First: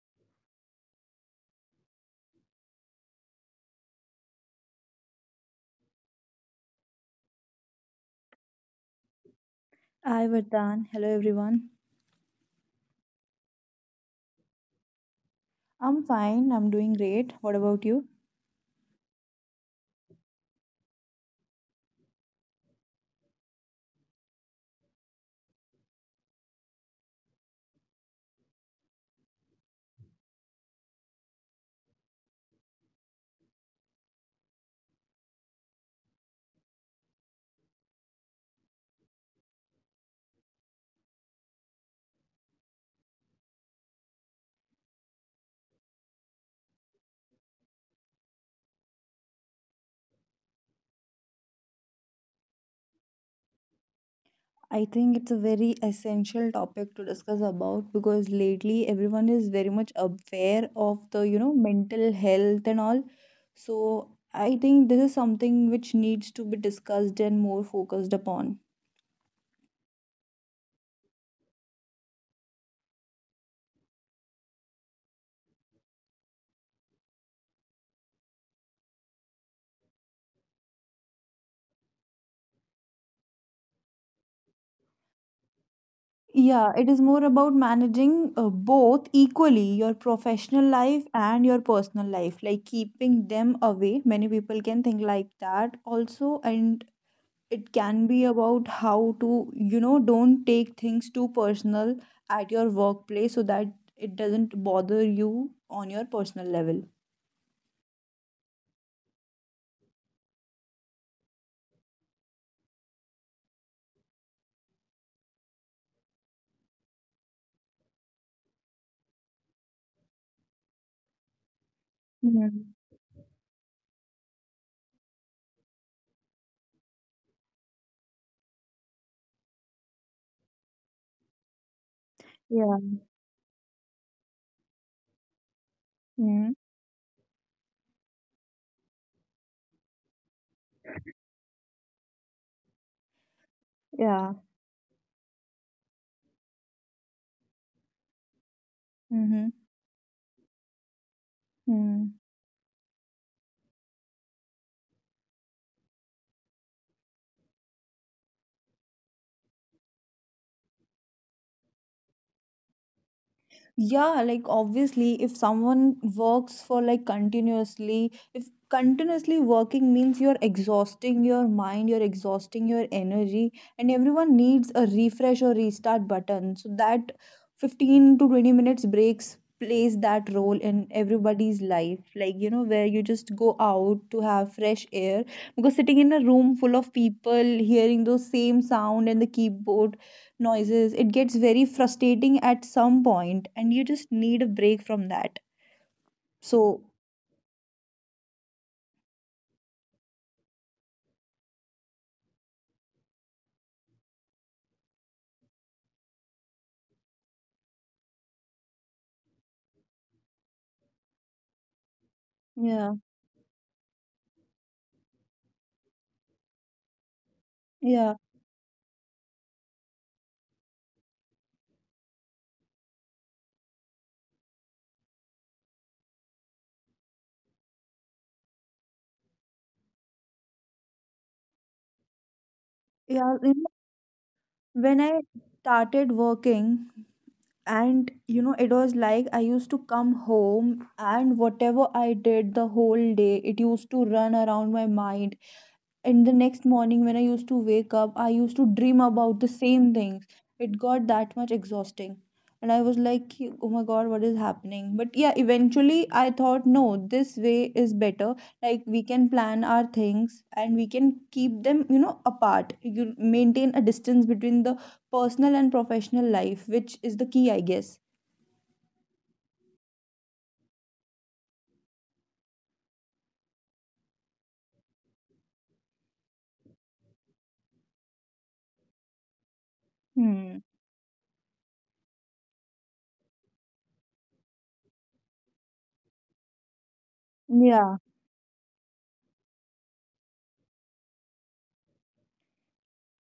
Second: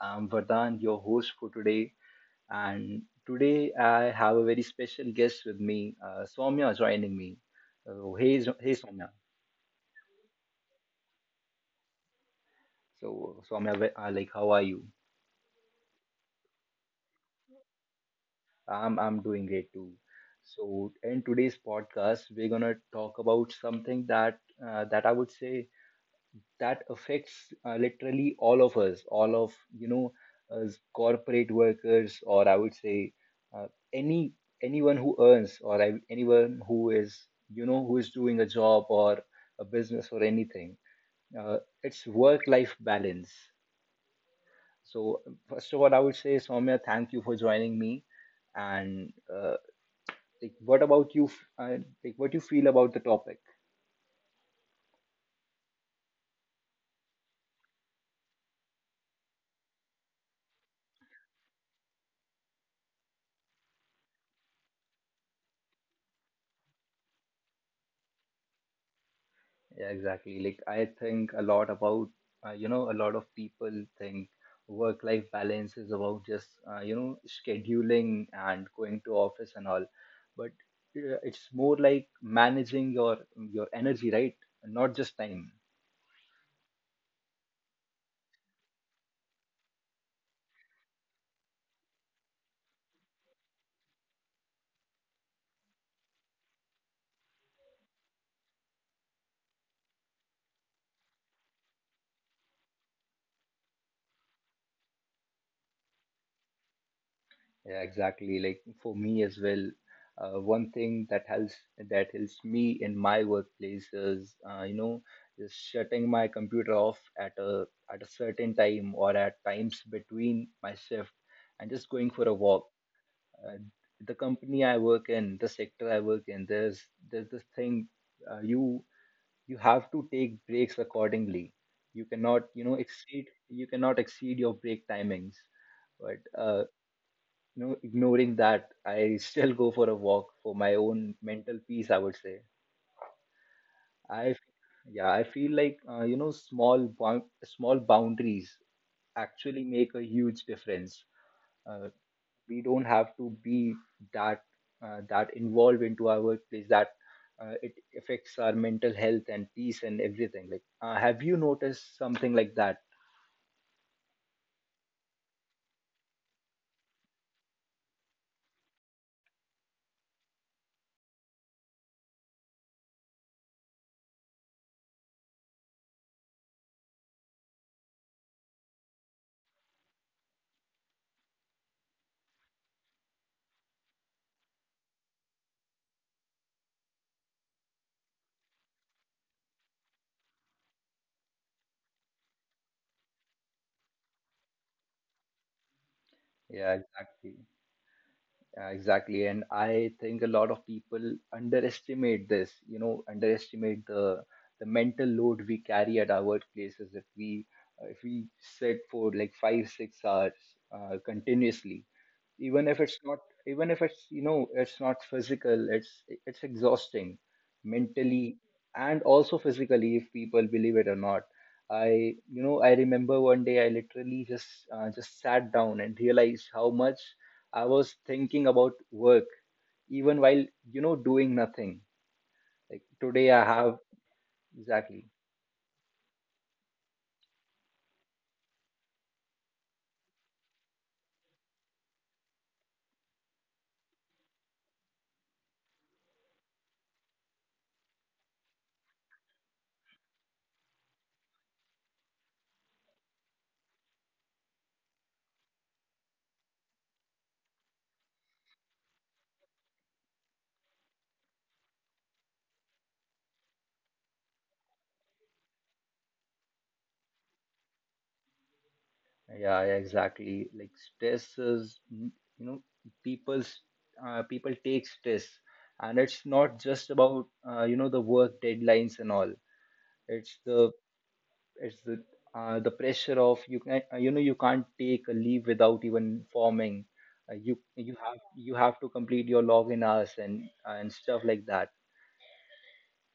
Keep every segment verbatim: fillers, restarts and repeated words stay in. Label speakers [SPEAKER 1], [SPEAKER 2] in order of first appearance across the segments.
[SPEAKER 1] I'm Vardhan, your host for today. And today I have a very special guest with me, uh, Soumya, joining me. So, hey, Zo- hey Soumya.
[SPEAKER 2] Hi, Vardhan. Hello, everyone.
[SPEAKER 1] So, Soumya, wh- uh, like, how are you?
[SPEAKER 2] I'm fine. I'm doing great. What about you?
[SPEAKER 1] I'm, I'm doing great too. So, in today's podcast, we're gonna talk about something that uh, that I would say that affects uh, literally all of us, all of you know, us corporate workers, or I would say uh, any anyone who earns, or I, anyone who is you know who is doing a job or a business or anything. Uh, it's work-life balance. So first of all, I would say Soumya, thank you for joining me. And uh, Like, what about you? F- Uh, like, what you feel about the topic?
[SPEAKER 2] I think it's a very essential topic to discuss about because lately everyone is very much aware of the, you know, mental health and all. So I think this is something which needs to be discussed and more focused upon.
[SPEAKER 1] Yeah, exactly. Like I think a lot about, uh, you know, a lot of people think work-life balance is about just, uh, you know, scheduling and going to office and all, but uh, it's more like managing your your energy, right? Not just time.
[SPEAKER 2] Yeah, it is more about managing uh, both equally your professional life and your personal life, like keeping them away. Many people can think like that also, and it can be about how to you know don't take things too personal at your workplace so that it doesn't bother you on your personal level.
[SPEAKER 1] Yeah, exactly. Like for me as well, uh, one thing that helps that helps me in my workplace is, uh, you know, just shutting my computer off at a at a certain time or at times between my shift and just going for a walk.
[SPEAKER 2] Mm.
[SPEAKER 1] Uh, the company I work in, the sector I work in, there's there's this thing, uh, you you have to take breaks accordingly. You cannot, you
[SPEAKER 2] Yeah.
[SPEAKER 1] know, exceed you cannot exceed your break timings. But
[SPEAKER 2] Mm.
[SPEAKER 1] uh, You know, ignoring that, I still go for a walk for my own mental peace, I would say.
[SPEAKER 2] Yeah.
[SPEAKER 1] I, yeah, I feel like, uh, you know, small, bound, small boundaries
[SPEAKER 2] mm-hmm.
[SPEAKER 1] actually make a huge difference.
[SPEAKER 2] mm
[SPEAKER 1] Uh,
[SPEAKER 2] hmm
[SPEAKER 1] we don't have to be that, uh, that involved into our workplace that uh, it affects our mental health and peace and everything. Like, uh, have you noticed something like that?
[SPEAKER 2] Yeah, like obviously, if someone works for like continuously, if continuously working means you're exhausting your mind, you're exhausting your energy, and everyone needs a refresh or restart button. So that fifteen to twenty minutes breaks plays that role in everybody's life. Like, you know, where you just go out to have fresh air because sitting in a room full of people, hearing those same sound and the keyboard noises, it gets very frustrating at some point and you just need a break from that,
[SPEAKER 1] Yeah,
[SPEAKER 2] so.
[SPEAKER 1] exactly. Yeah, exactly. And I think a lot of people underestimate this, you know, underestimate the the mental load we carry at our workplaces if we uh, if we sit for like five, six hours uh, continuously, even if
[SPEAKER 2] Yeah.
[SPEAKER 1] it's not even if it's you know it's not physical, it's it's exhausting
[SPEAKER 2] Yeah,
[SPEAKER 1] mentally, and also physically, if people believe it or not. I you know I remember one day I literally just uh, just sat down and realized how much I was thinking about work even while you know doing nothing. Like
[SPEAKER 2] yeah.
[SPEAKER 1] today
[SPEAKER 2] You
[SPEAKER 1] I
[SPEAKER 2] know,
[SPEAKER 1] have
[SPEAKER 2] when
[SPEAKER 1] exactly.
[SPEAKER 2] i started working and you know it was like i used to come home, and whatever i did the whole day it used to run around my mind. In the next morning when i used to wake up, i used to dream about the same things. It got that much exhausting, and i was like, oh my god, what is happening? But yeah, eventually i thought no, this way is better. Like we can plan our things and we can keep them you know apart. You maintain a distance between the personal and professional life, which is the key, i guess.
[SPEAKER 1] Yeah, yeah, exactly. Like stress is, mm, you know, people's uh, people take stress, and it's not just about uh, you know the work deadlines and all. It's
[SPEAKER 2] Hmm.
[SPEAKER 1] the it's the uh, The pressure of you can uh, you know you can't take a leave without even forming. Uh, you
[SPEAKER 2] Yeah.
[SPEAKER 1] you have you have to complete your login hours and and stuff like that.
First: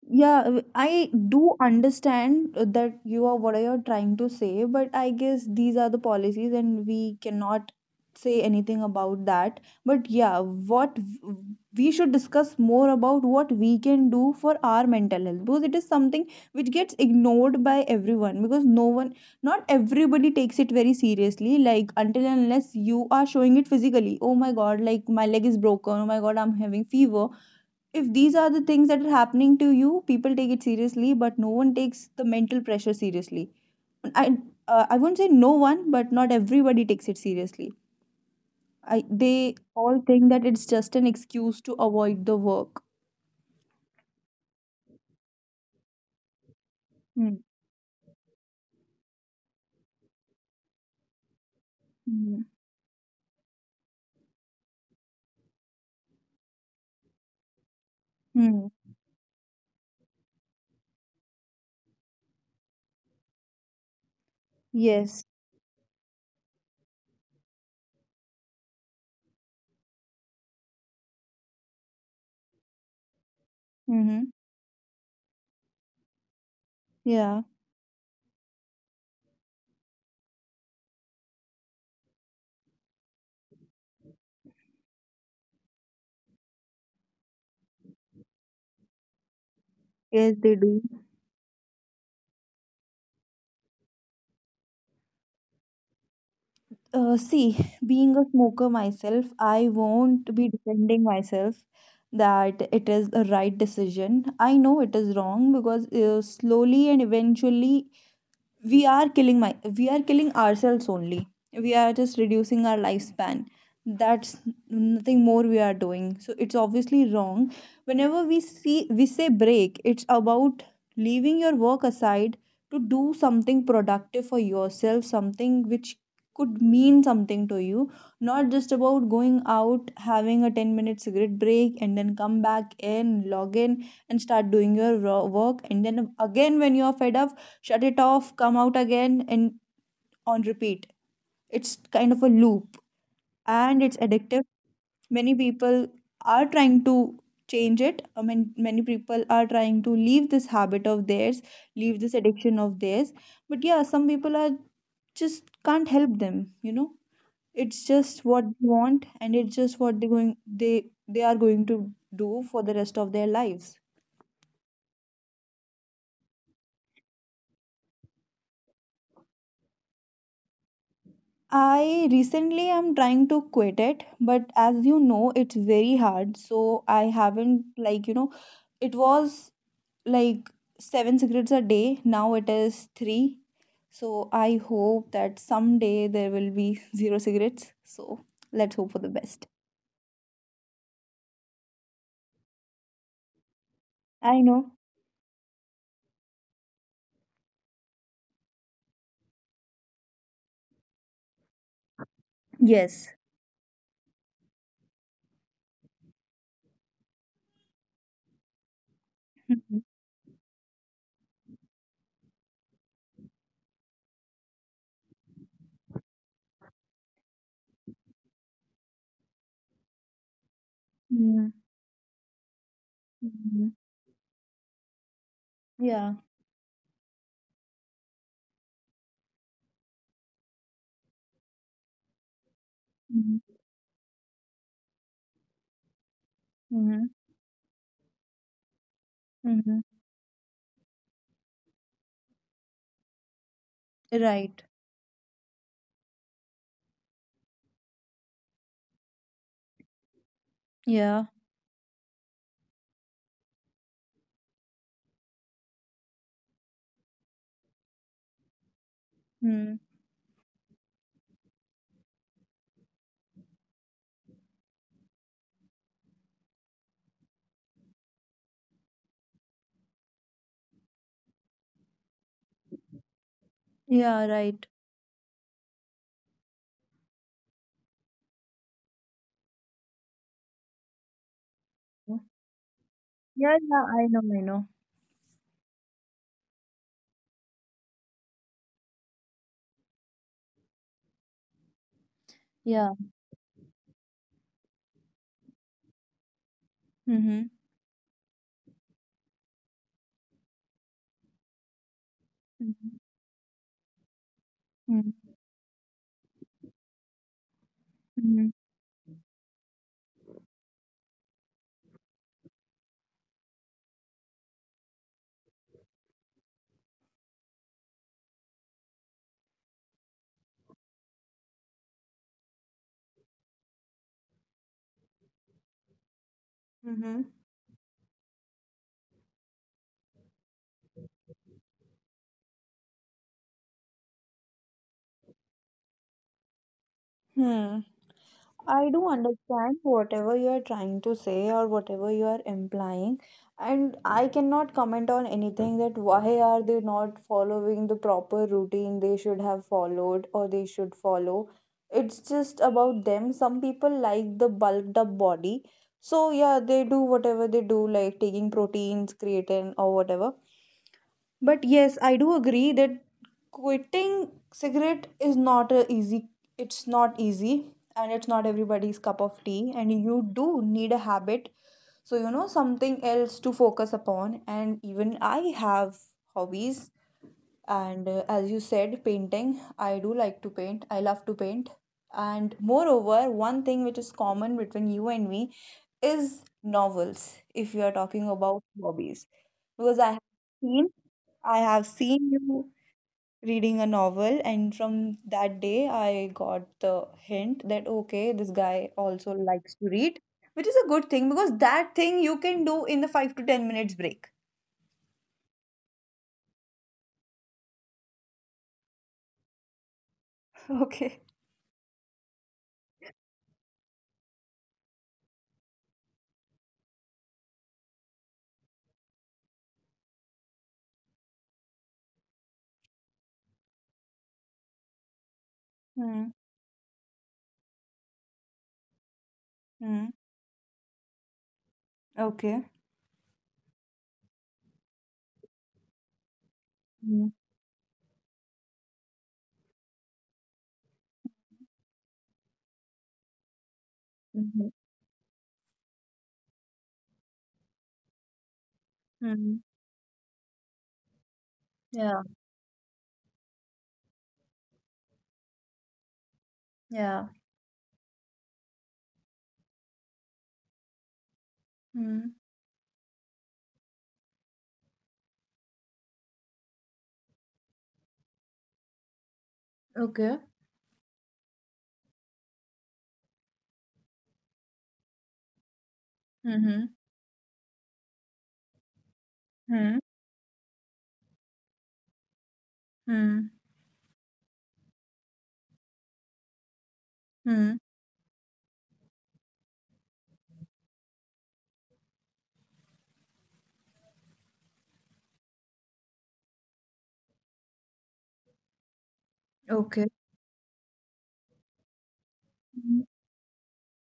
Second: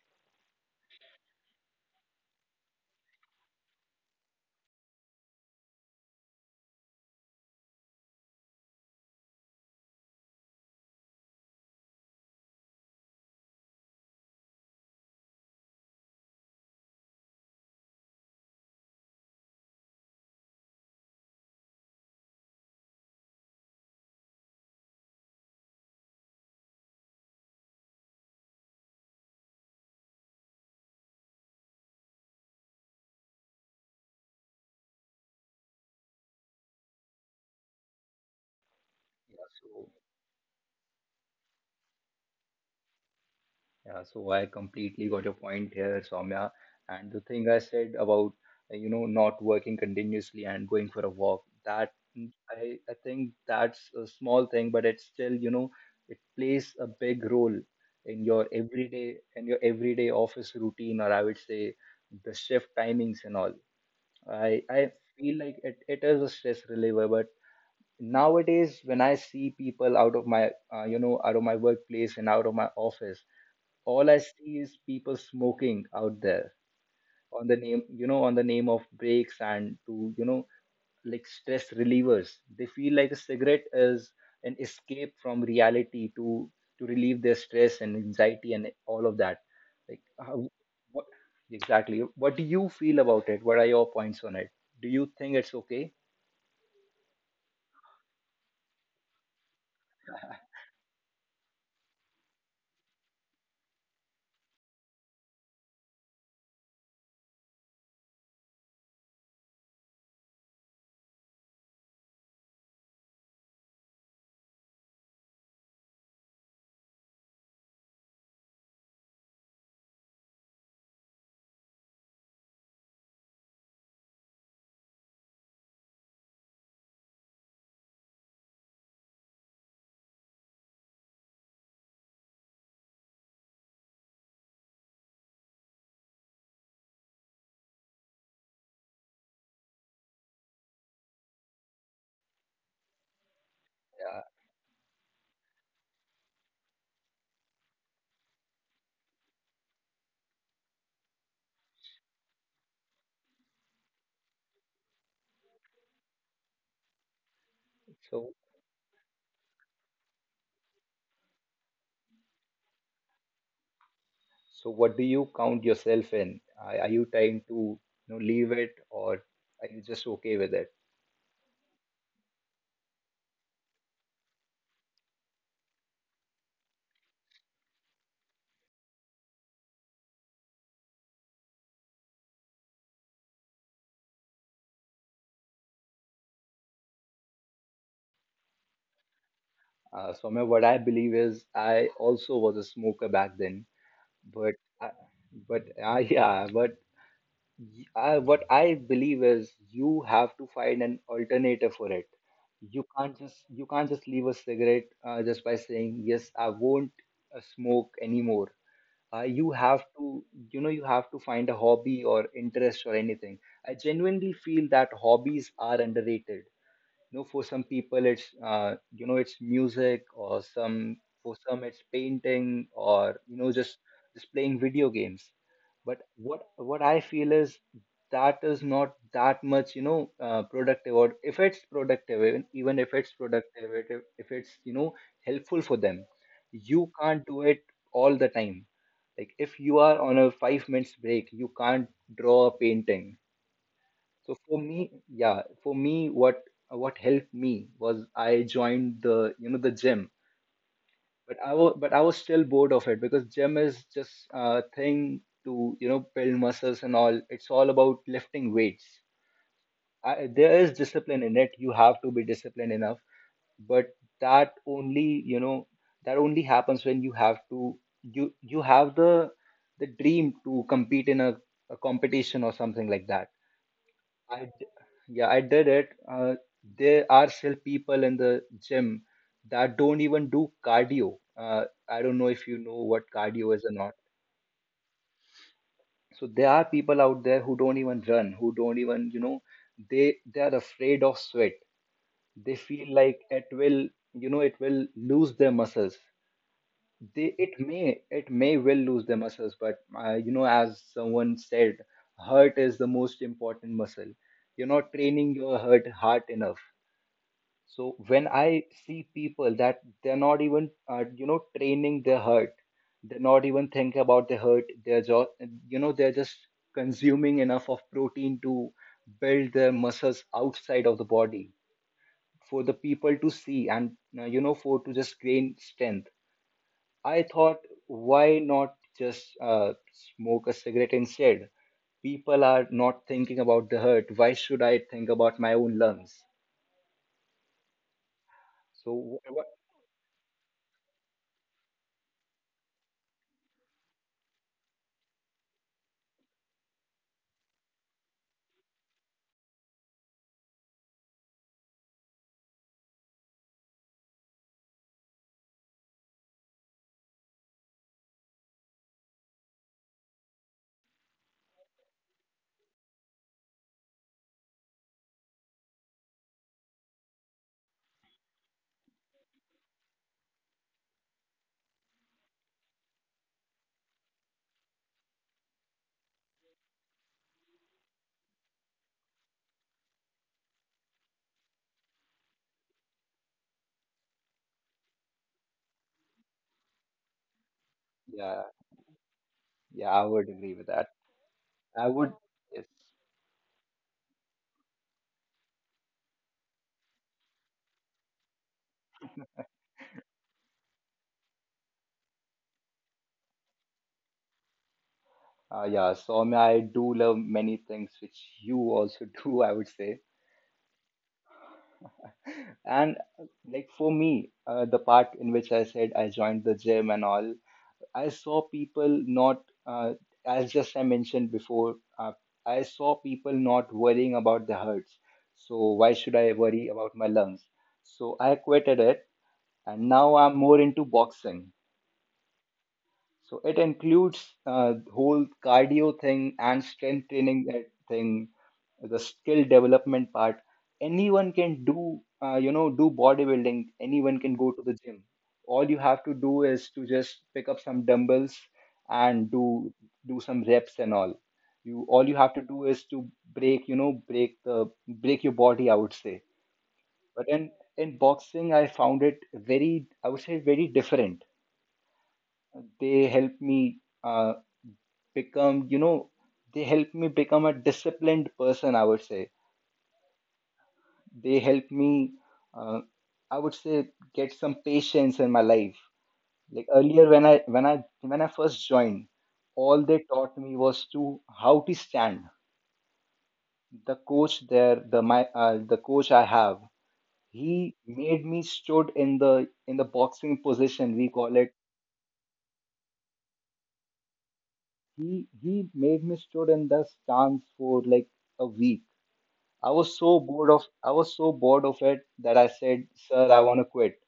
[SPEAKER 2] Yeah, w- I do understand uh, that you are what you're trying to say, but I guess these are the policies and we cannot say anything about that. But yeah, what w- we should discuss more about what we can do for our mental health because it is something which gets ignored by everyone because no one, not everybody takes it very seriously. Like until and unless you are showing it physically, oh my god, like my leg is broken, oh my god, I'm having fever, if these are the things that are happening to you, people take it seriously but no one takes the mental pressure seriously. I uh, i won't say no one, but not everybody takes it seriously. i
[SPEAKER 1] Yeah,
[SPEAKER 2] they
[SPEAKER 1] so
[SPEAKER 2] all think that it's just an excuse to avoid the work.
[SPEAKER 1] Yeah, so I completely got your point here, Soumya. And the thing I said about, uh, you know, not working continuously and going for a walk, that mm,
[SPEAKER 2] Mm-hmm.
[SPEAKER 1] I, I think that's a small thing, but it's still, you know, it plays a big role in your everyday in your everyday office routine, or I would say the shift timings and all. I I
[SPEAKER 2] Yes.
[SPEAKER 1] feel like it, it is a stress reliever, but nowadays when I see people out of my, uh, you know, out of my workplace and out of my office, all I
[SPEAKER 2] Mm-hmm.
[SPEAKER 1] see is people smoking out there
[SPEAKER 2] Yeah.
[SPEAKER 1] on the name, you know, on the name of breaks and to, you know, like stress relievers. They feel like a cigarette is an escape from reality to to relieve their stress and anxiety and all of that. Like,
[SPEAKER 2] Yes,
[SPEAKER 1] how,
[SPEAKER 2] they do.
[SPEAKER 1] what exactly? What do you feel about it? What are your points on it? Do you think it's okay?
[SPEAKER 2] Uh, see, being a smoker myself, I won't be defending myself that it is the right decision. I know it is wrong because uh, slowly and eventually we are killing my we are killing ourselves only. We are just reducing our lifespan, that's nothing more we are doing, so it's obviously wrong. Whenever we see, we say break, it's about leaving your work aside to do something productive for yourself, something which could mean something to you, not just about going out having a ten minute cigarette break and then come back in, log in, and start doing your ro- work, and then again when you are fed up, shut it off, come out again, and on repeat. It's kind of a loop and it's
[SPEAKER 1] Yeah.
[SPEAKER 2] addictive. Many people are trying to change it. I mean, many people are trying to leave this habit of theirs, leave this addiction of theirs. But yeah, some people are just can't help them, you know. It's just
[SPEAKER 1] So,
[SPEAKER 2] what they want and it's just what they going they they are going to do for the rest of their lives.
[SPEAKER 1] so what do you count yourself in? Are, are you trying to, you know, leave it, or are you just okay with it?
[SPEAKER 2] I recently am trying to quit it, but as you know, it's very hard. So I haven't, like, you know, it was like seven cigarettes a day. Now it is three. So I hope that someday there will be zero cigarettes. So let's hope for the best.
[SPEAKER 1] Uh, Swamya, what I believe is I also was a smoker back then,
[SPEAKER 2] I
[SPEAKER 1] but
[SPEAKER 2] know.
[SPEAKER 1] I, but uh, yeah, but y- I, what I believe is you have to find an alternative for it. You
[SPEAKER 2] Yes.
[SPEAKER 1] can't just you can't just leave a cigarette uh, just by saying yes, I won't uh, smoke anymore. Uh, you have
[SPEAKER 2] Mhm.
[SPEAKER 1] to you know you have to find a hobby or interest or anything. I genuinely feel that hobbies are underrated. You know, for some people it's uh, you know it's music, or some, for
[SPEAKER 2] Mhm.
[SPEAKER 1] some it's painting, or you know,
[SPEAKER 2] Mhm.
[SPEAKER 1] just just playing video games. But
[SPEAKER 2] Yeah.
[SPEAKER 1] what what I feel is that is not that much you know uh, productive, or if it's productive, even, even if it's
[SPEAKER 2] Mhm.
[SPEAKER 1] productive, if, if it's you know helpful for them, you
[SPEAKER 2] Mhm.
[SPEAKER 1] can't do it all the time. Like if you
[SPEAKER 2] Mhm.
[SPEAKER 1] are on a five minutes break you can't draw a painting. So for
[SPEAKER 2] Right.
[SPEAKER 1] me, yeah, for me, what what helped me was I joined the you know the gym,
[SPEAKER 2] Yeah.
[SPEAKER 1] but I was but I was still bored of it because gym is just a thing to you know build muscles and all. It's all about lifting weights.
[SPEAKER 2] Mm.
[SPEAKER 1] I, there is discipline in it. You have to be disciplined enough, but that only you know that only happens when you have to, you you have the the dream to compete in a, a competition or something like that.
[SPEAKER 2] Yeah.
[SPEAKER 1] I d-
[SPEAKER 2] Right.
[SPEAKER 1] yeah, I did it. Uh, there are still people in the gym that don't even do cardio. Uh, I don't
[SPEAKER 2] Yeah.
[SPEAKER 1] know if you know what cardio
[SPEAKER 2] Yeah. I
[SPEAKER 1] is or not.
[SPEAKER 2] know. I know.
[SPEAKER 1] So there are people out there who don't even run, who don't even, you know, they they are afraid of sweat. They feel
[SPEAKER 2] Yeah.
[SPEAKER 1] like it will, you know, it will lose their muscles. They
[SPEAKER 2] Mm-hmm.
[SPEAKER 1] It may it may will lose their muscles, but uh, you know, as someone said, heart is the
[SPEAKER 2] Mhm,
[SPEAKER 1] most important muscle. You're not
[SPEAKER 2] mhm,
[SPEAKER 1] training your heart hard enough, so when
[SPEAKER 2] mhm.
[SPEAKER 1] I see people that they're not even uh, you know training their hurt, they're not even thinking about their hurt, they're just you know they're just consuming enough of protein to build their muscles outside of the body for the people to see, and uh, you know for to just gain strength. I
[SPEAKER 2] Mm-hmm.
[SPEAKER 1] thought, why not just uh, smoke a cigarette instead? People are not thinking about the hurt, why should I think about my own lungs?
[SPEAKER 2] Hmm.
[SPEAKER 1] So
[SPEAKER 2] I do
[SPEAKER 1] wh- what
[SPEAKER 2] understand whatever you are trying to say or whatever you are implying, and I cannot comment on anything that why are they not following the proper routine they should have followed or they should follow. It's just about them. Some people like the bulked up body, so yeah, they do whatever they do, like taking proteins, creatine, or whatever. But yes, I do agree that quitting cigarette is not a easy it's not easy, and it's not everybody's cup of tea, and you do need a habit, so you know something else to focus upon. And even i have hobbies, and uh, as you said, painting, i do like to paint, i love to paint. And moreover, one thing which is common between you and me is novels, if you are talking
[SPEAKER 1] Yeah.
[SPEAKER 2] about hobbies.
[SPEAKER 1] Yeah, I
[SPEAKER 2] Because i
[SPEAKER 1] would
[SPEAKER 2] have
[SPEAKER 1] agree with that.
[SPEAKER 2] seen i
[SPEAKER 1] I
[SPEAKER 2] have
[SPEAKER 1] would,
[SPEAKER 2] seen
[SPEAKER 1] yes.
[SPEAKER 2] you reading a novel, and from that day i got the hint that okay, this guy also likes to read, which is a good thing because that thing you can do in the five to ten minutes break.
[SPEAKER 1] Uh, yeah, so I mean, I do love many things which you also do, I would say.
[SPEAKER 2] Okay.
[SPEAKER 1] And uh, like for me, uh, the part in which I said I joined the gym and all, I saw people not, uh, as just I mentioned before, uh, I saw people not worrying about their hearts. So why should I
[SPEAKER 2] Hmm.
[SPEAKER 1] worry about my lungs? So I quitted it and now
[SPEAKER 2] Hmm.
[SPEAKER 1] I'm more into boxing.
[SPEAKER 2] Okay.
[SPEAKER 1] So it includes uh, whole cardio thing and strength
[SPEAKER 2] Mm,
[SPEAKER 1] training uh, thing, the skill development part. Anyone can do, uh, you know, do bodybuilding. Anyone can go to the
[SPEAKER 2] mm-hmm.
[SPEAKER 1] gym. All you have to do is to just pick up some dumbbells and
[SPEAKER 2] Mm.
[SPEAKER 1] do do some reps and all. You All you
[SPEAKER 2] Yeah,
[SPEAKER 1] have to do is to break, you know, break the break your body, I would say. But
[SPEAKER 2] yeah.
[SPEAKER 1] in in boxing, I found it very, I would say, very different.
[SPEAKER 2] Hmm.
[SPEAKER 1] They helped me uh, become you know they help me become a disciplined person, I would say.
[SPEAKER 2] Okay.
[SPEAKER 1] They help me uh, I would say get some patience in my life. Like
[SPEAKER 2] Mm-hmm.
[SPEAKER 1] earlier when i when i when I first joined, all they
[SPEAKER 2] Hmm.
[SPEAKER 1] taught me was to how to stand.
[SPEAKER 2] Hmm.
[SPEAKER 1] The coach there, the my uh, the coach I have, he
[SPEAKER 2] Mm.
[SPEAKER 1] made me stood in the in the boxing position, we call it. He he made me stood in the stance for like a week. I was
[SPEAKER 2] Okay.
[SPEAKER 1] so bored of I was so bored of it that I said,
[SPEAKER 2] Hmm.
[SPEAKER 1] "Sir, I want to quit."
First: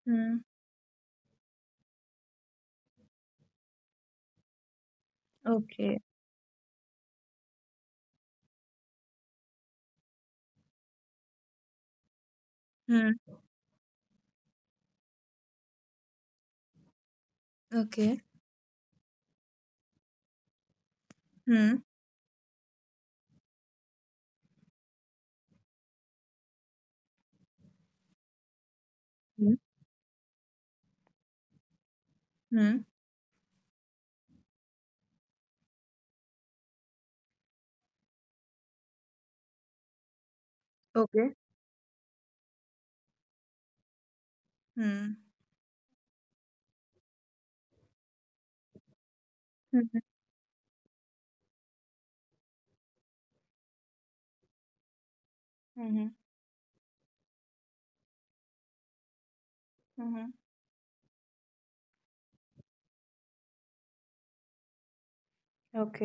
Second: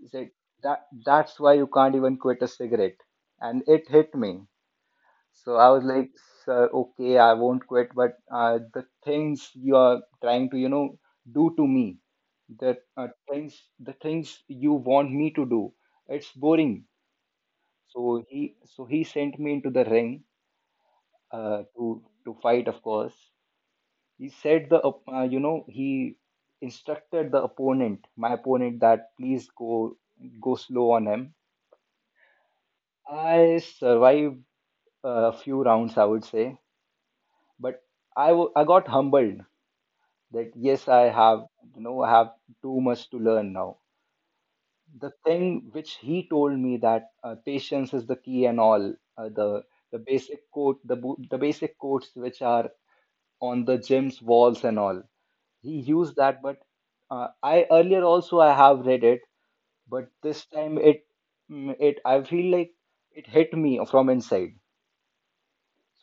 [SPEAKER 1] He said,
[SPEAKER 2] Mm.
[SPEAKER 1] "That that's why you can't even quit a cigarette." And it hit me. So I was
[SPEAKER 2] Okay.
[SPEAKER 1] like, "Sir, okay, I won't quit, but uh, the things you are trying to, you know, do to me, the uh,
[SPEAKER 2] Hmm.
[SPEAKER 1] things the things you want me to do, it's boring."
[SPEAKER 2] Okay.
[SPEAKER 1] So he so he sent me into the ring uh,
[SPEAKER 2] Hmm.
[SPEAKER 1] to to fight, of course. He said the op- uh, you know, he instructed the opponent, my opponent that please
[SPEAKER 2] Mm.
[SPEAKER 1] go go slow on him.
[SPEAKER 2] Hmm.
[SPEAKER 1] I survived a few rounds, I would say, but I wa- I got humbled, that yes I
[SPEAKER 2] Okay.
[SPEAKER 1] have you know I have too much to learn now. The
[SPEAKER 2] Mm,
[SPEAKER 1] thing which he told me, that uh, patience is the key and all, uh, the
[SPEAKER 2] mm-hmm.
[SPEAKER 1] the basic quote the bo- the basic quotes which are on the gym's walls and all, he
[SPEAKER 2] Mm-hmm.
[SPEAKER 1] used that. But uh, I earlier also I have read it, but
[SPEAKER 2] Mm-hmm.
[SPEAKER 1] this time it mm, it I feel like it hit me from inside.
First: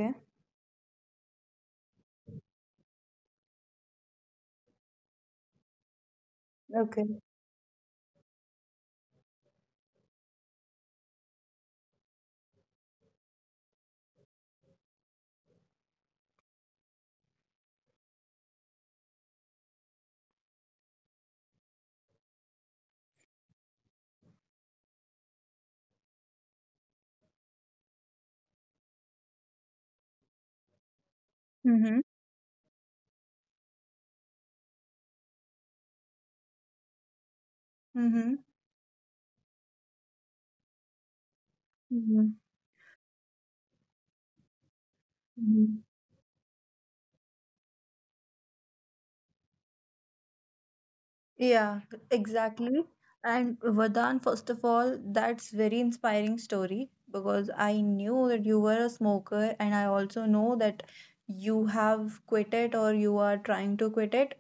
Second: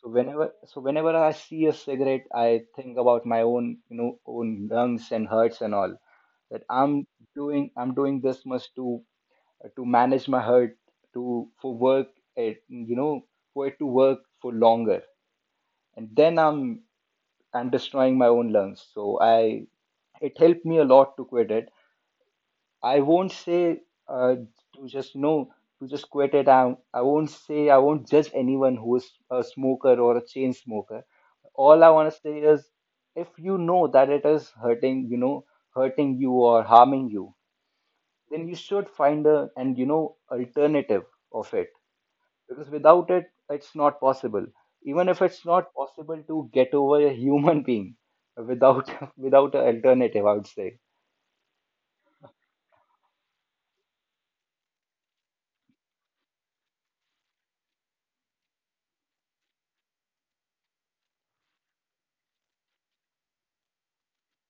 [SPEAKER 1] so whenever So whenever I see a cigarette, I think about my own, you know, own lungs and hurts and all, that i'm
[SPEAKER 2] Okay.
[SPEAKER 1] doing I'm doing this much to to manage my hurt, to for work, it you know for it to work for longer. And then i'm I'm destroying my own lungs, so I, it helped me a lot to quit it. I won't say uh, to just you know to just quit it. I, I won't say, I won't judge anyone who is a smoker or a chain smoker. All I
[SPEAKER 2] Mm-hmm.
[SPEAKER 1] want to say is, if you know that it is hurting, you know, hurting you or harming you,
[SPEAKER 2] Mm-hmm.
[SPEAKER 1] then you should find a and you know alternative of it,
[SPEAKER 2] Mm-hmm.
[SPEAKER 1] because without it, it's not possible. Even if it's not
[SPEAKER 2] Mm-hmm.
[SPEAKER 1] possible to get over a human being without without an alternative, I would say.
[SPEAKER 2] Yeah, exactly. And Vardhan, first of all, that's very inspiring story because I knew that you were a smoker and I also know that you have quit it or you are trying to quit it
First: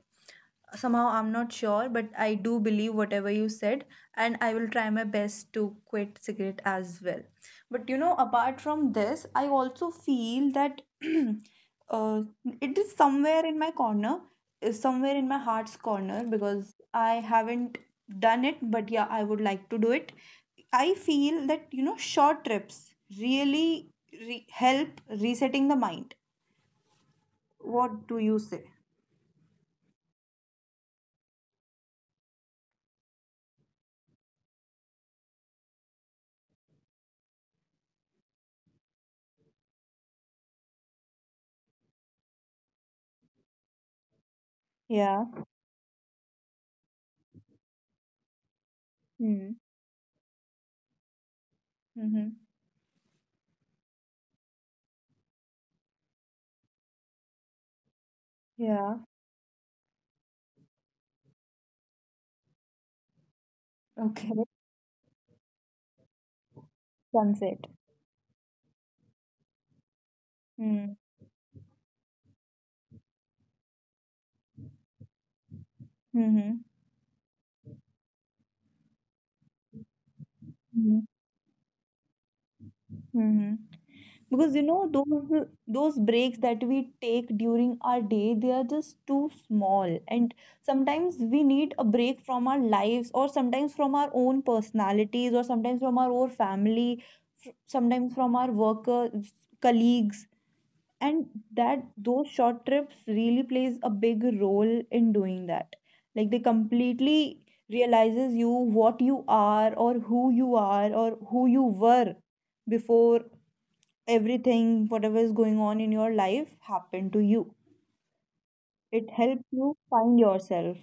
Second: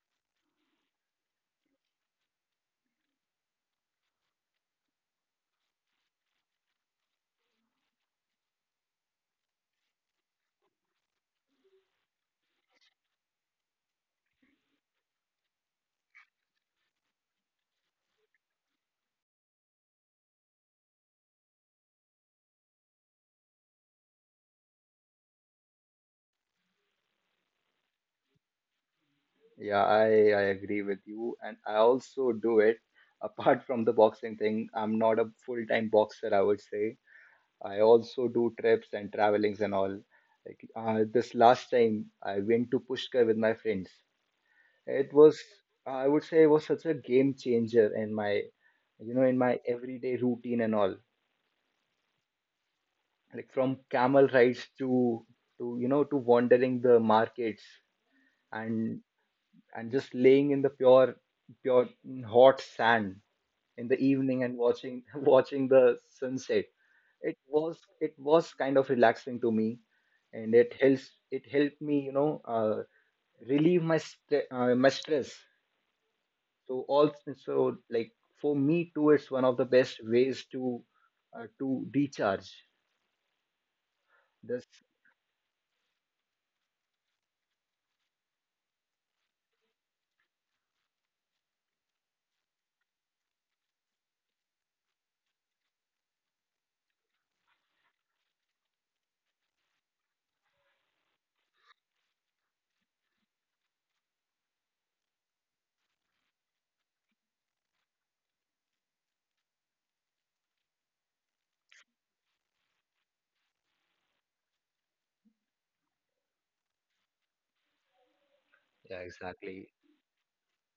[SPEAKER 2] somehow. I'm not sure, but i do believe whatever you said, and i will try my best to quit cigarette as well. But you know, apart from this, i also feel that uh, it is somewhere in my corner, is somewhere in my heart's corner, because i haven't done it, but yeah, i would like to do it. I feel that you know, short trips really re- help resetting the mind. What do you say?
[SPEAKER 1] Yeah, I, I agree with you. And I also do it. Apart from the boxing thing, I'm not a full-time boxer, I would say. I also do trips and travelings and all. Like uh, this last time, I went to Pushkar with my friends. It
[SPEAKER 2] Yeah.
[SPEAKER 1] was, I would say, it was such a game changer in my, you know, in
[SPEAKER 2] Mm-hmm.
[SPEAKER 1] my everyday routine and all. Like from camel rides to, to you know, to wandering the markets
[SPEAKER 2] Yeah.
[SPEAKER 1] and and just laying in the pure pure hot sand in the
[SPEAKER 2] Okay,
[SPEAKER 1] evening and watching watching the sunset. It
[SPEAKER 2] sunset.
[SPEAKER 1] was it was kind of relaxing to me, and it
[SPEAKER 2] Mm.
[SPEAKER 1] helps it helped me, you know, uh, relieve my st- uh, my stress.
[SPEAKER 2] Hmm. Mm-hmm.
[SPEAKER 1] So all so like for me too, it's one of the best ways to
[SPEAKER 2] Mm-hmm.
[SPEAKER 1] uh, to recharge.
[SPEAKER 2] Mm-hmm. Because you
[SPEAKER 1] This
[SPEAKER 2] know those those breaks that we take during our day, they are just too small. And sometimes we need a break from our lives, or sometimes from our own personalities, or sometimes from our own family, sometimes from our workers, colleagues. And that those short trips really plays a big role in doing that, like they completely realizes you what you are or who you are or who you were before, everything whatever is going on in your life happened to you,
[SPEAKER 1] yeah
[SPEAKER 2] it helps
[SPEAKER 1] exactly
[SPEAKER 2] you find yourself.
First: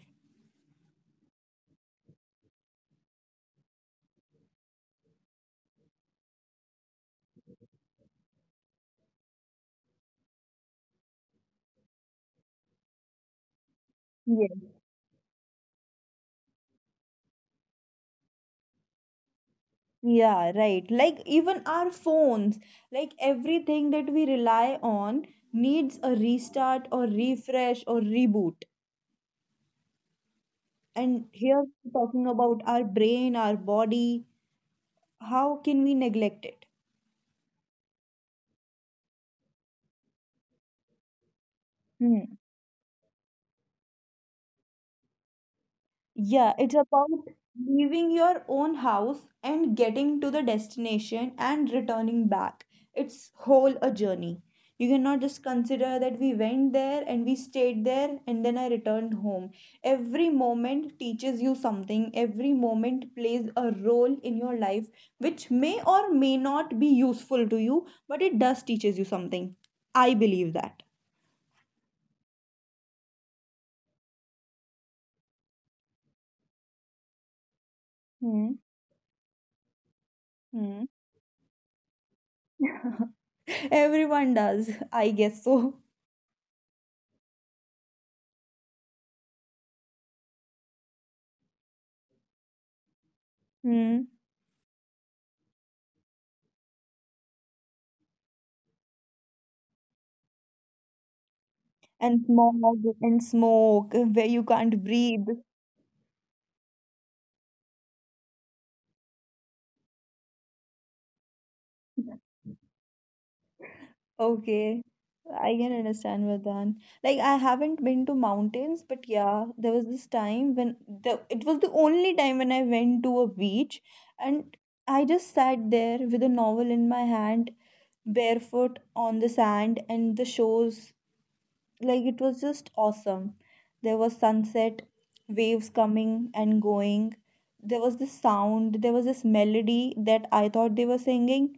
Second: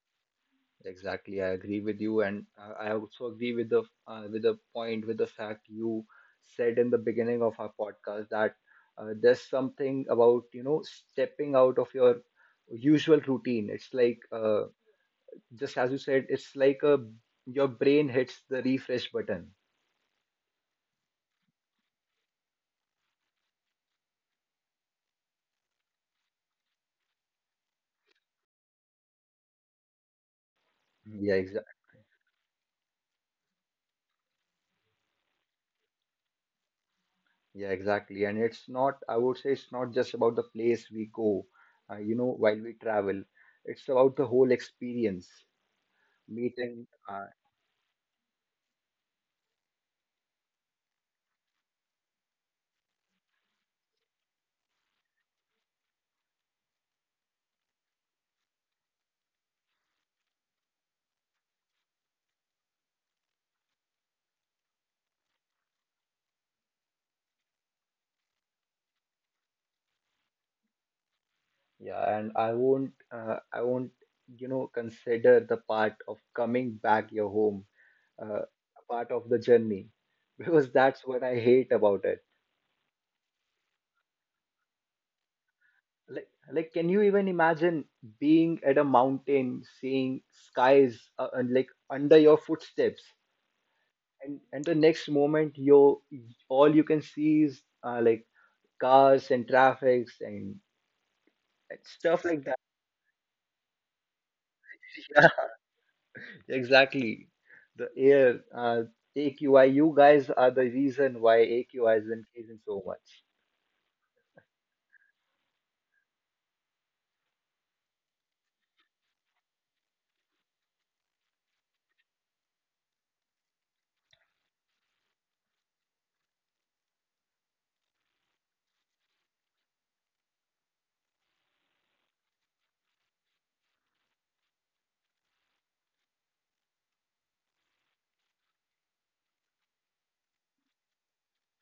[SPEAKER 1] exactly, I agree with you. And uh, I also agree with the uh, with the point, with the fact you said in the beginning of our podcast, that uh, there's something about, you know, stepping out of your usual routine. It's like uh,
[SPEAKER 2] Yes.
[SPEAKER 1] just as you said, it's like a, your brain hits the refresh button.
[SPEAKER 2] Yeah, right. Like even our phones, like everything that we rely on needs a restart or refresh or reboot. And
[SPEAKER 1] Yeah,
[SPEAKER 2] here
[SPEAKER 1] exactly.
[SPEAKER 2] we're talking about our brain, our body. How can we neglect it?
[SPEAKER 1] Yeah, exactly. And it's not, I would say, it's not just about the place we go, uh, you know,
[SPEAKER 2] Hmm.
[SPEAKER 1] while we travel. It's about the whole experience,
[SPEAKER 2] Yeah, it's
[SPEAKER 1] meeting,
[SPEAKER 2] about
[SPEAKER 1] uh,
[SPEAKER 2] leaving your own house and getting to the destination and returning back. It's whole a journey. You cannot just consider that we went there and we stayed there and then I returned home. Every moment teaches you something. Every moment plays a role in your life, which may or may not be useful to you, but it does teaches you something. I believe that.
[SPEAKER 1] Yeah, and I won't, uh, I won't, you know, consider the part of coming back your home, uh,
[SPEAKER 2] Hmm.
[SPEAKER 1] a part of the journey, because
[SPEAKER 2] Hmm.
[SPEAKER 1] that's what I hate about it.
[SPEAKER 2] Everyone does, I guess so.
[SPEAKER 1] Like, like, can you even imagine being at a mountain, seeing skies, uh, and like under your footsteps,
[SPEAKER 2] Hmm.
[SPEAKER 1] and and the next moment, you, all you can see is uh, like cars and traffics, and, and
[SPEAKER 2] And
[SPEAKER 1] stuff like that.
[SPEAKER 2] smog and smoke where you can't breathe.
[SPEAKER 1] Exactly. The air, uh, A Q I, you guys are the reason why A Q I is increasing so much.
[SPEAKER 2] Okay. I can understand, Vardhan. Like I haven't been to mountains, but yeah, there was this time when the it was the only time when I went to a beach, and I just sat there with a novel in my hand, barefoot on the sand and the shores, like it was just awesome. There was sunset, waves coming and going. There was this sound, there was this melody that I thought they were singing,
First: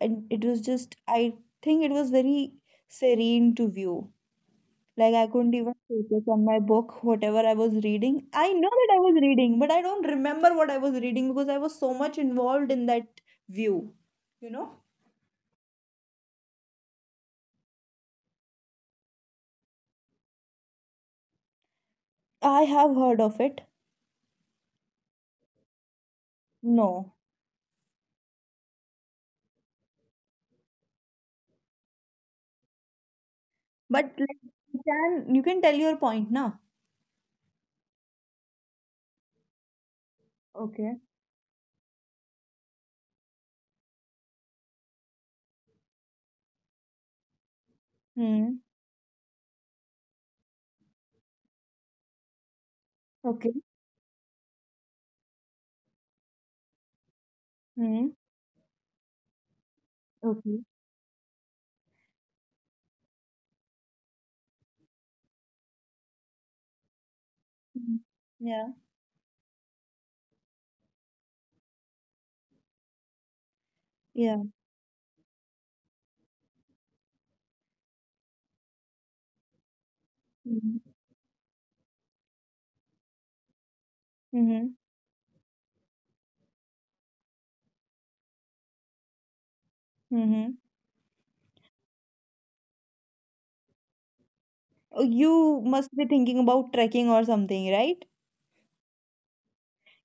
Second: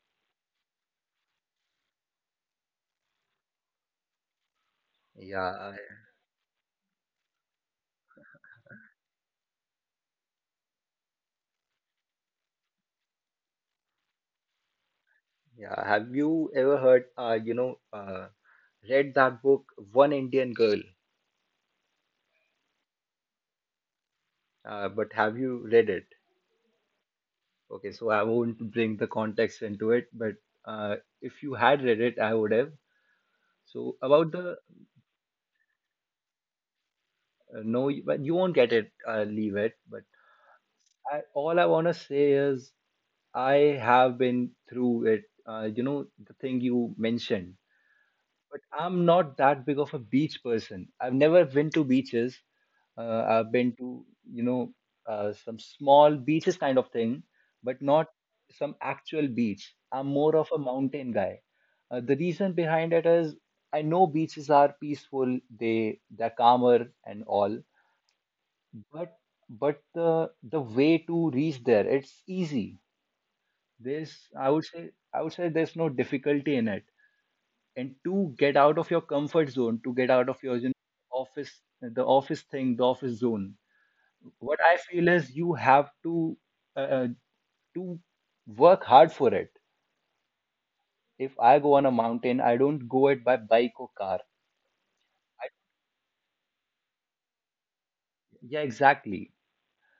[SPEAKER 2] and it was just, I think it was very serene to view. Like I couldn't
[SPEAKER 1] Yeah,
[SPEAKER 2] even focus on my book, whatever I was reading. I know that I was reading, but I don't remember what I was reading because I was so much involved in that view, you know?
[SPEAKER 1] yeah. Have you ever heard, uh, you know, uh, read that book, One Indian Girl?
[SPEAKER 2] I have heard of it.
[SPEAKER 1] Uh, but have you read it?
[SPEAKER 2] No.
[SPEAKER 1] Okay, so I won't bring the context into it, but uh, if you had read it, I would have. So
[SPEAKER 2] But
[SPEAKER 1] about
[SPEAKER 2] like,
[SPEAKER 1] the,
[SPEAKER 2] you can, you can tell your point na.
[SPEAKER 1] uh, no, you- but you won't get it, uh, leave it. But
[SPEAKER 2] Okay.
[SPEAKER 1] I, all I want to say is, I have been through it, uh, you know, the thing you mentioned.
[SPEAKER 2] Hmm.
[SPEAKER 1] But I'm not that big of a beach person. I've never been to beaches. Uh, I've
[SPEAKER 2] Okay.
[SPEAKER 1] been to, you know, uh, some small beaches kind of thing, but not
[SPEAKER 2] Hmm.
[SPEAKER 1] some actual beach. I'm more of a
[SPEAKER 2] Okay.
[SPEAKER 1] mountain guy. Uh, the reason behind it is, I know beaches are peaceful, they they're calmer and all,
[SPEAKER 2] Hmm. Yeah.
[SPEAKER 1] but but the the way to reach there, it's easy. There's,
[SPEAKER 2] Yeah.
[SPEAKER 1] I would say, I would say, there's no difficulty in it. And to get out of your comfort zone, to get out of your, you
[SPEAKER 2] Hmm.
[SPEAKER 1] know, office, the office thing, the office zone. What
[SPEAKER 2] Mm-hmm.
[SPEAKER 1] I feel is, you have to uh, uh, to work hard for it.
[SPEAKER 2] Mm-hmm.
[SPEAKER 1] If I go on a mountain, I don't go it by bike or car.
[SPEAKER 2] Oh,
[SPEAKER 1] I,
[SPEAKER 2] you must be thinking about trekking or something, right?
[SPEAKER 1] yeah, exactly.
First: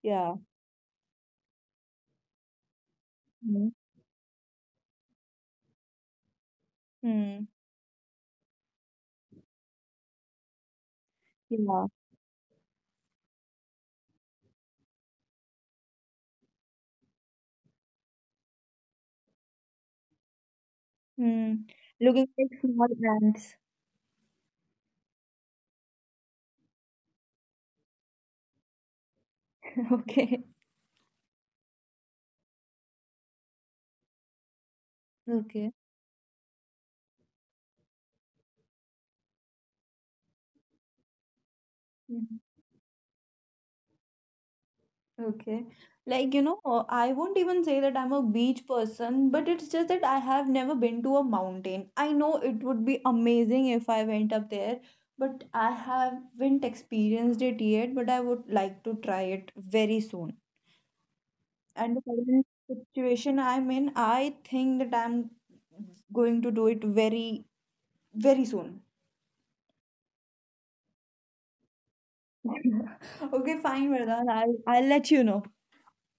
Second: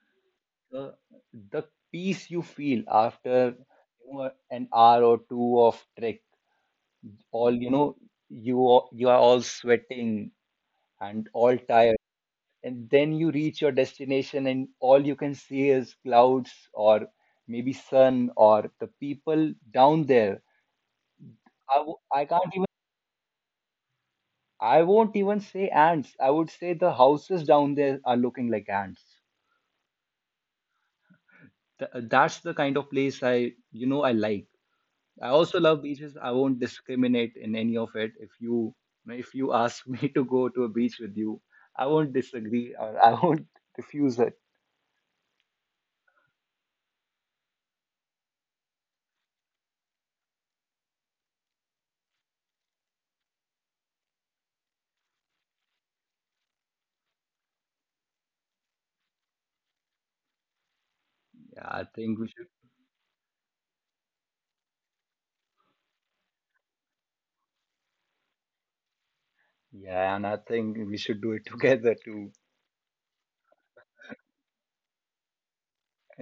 [SPEAKER 2] Yeah.
[SPEAKER 1] The the peace you feel after,
[SPEAKER 2] Hmm.
[SPEAKER 1] you know, an hour or two of trek,
[SPEAKER 2] Hmm.
[SPEAKER 1] all, you know, you are- you are all sweating and all
[SPEAKER 2] Yeah.
[SPEAKER 1] tired, and then you reach your destination and all you can see is clouds, or maybe sun, or the people down there.
[SPEAKER 2] Hmm.
[SPEAKER 1] I, w- I
[SPEAKER 2] Looking
[SPEAKER 1] can't
[SPEAKER 2] like
[SPEAKER 1] even,
[SPEAKER 2] small ants.
[SPEAKER 1] i won't even say ants I would say the houses down there are looking like ants.
[SPEAKER 2] Okay.
[SPEAKER 1] Th- that's the kind of place, I, you know, I like. I also
[SPEAKER 2] Okay.
[SPEAKER 1] love beaches, I won't discriminate in any of it. If you if you ask me to go to a beach with you, I won't
[SPEAKER 2] Hmm.
[SPEAKER 1] disagree, or I won't refuse it.
[SPEAKER 2] Okay. Like, you know, uh, I won't even say that I'm a beach person, but it's just that I have never been to a mountain. I know it would be amazing if I went up there, but I haven't experienced it yet, but I would like to try it very soon.
[SPEAKER 1] yeah i
[SPEAKER 2] And the
[SPEAKER 1] think we should
[SPEAKER 2] current situation I'm in, I think that I'm going to do it very, very soon.
[SPEAKER 1] Yeah, and I think we should do it together too.
[SPEAKER 2] Okay, fine, Vardhan. I'll, I'll let you know.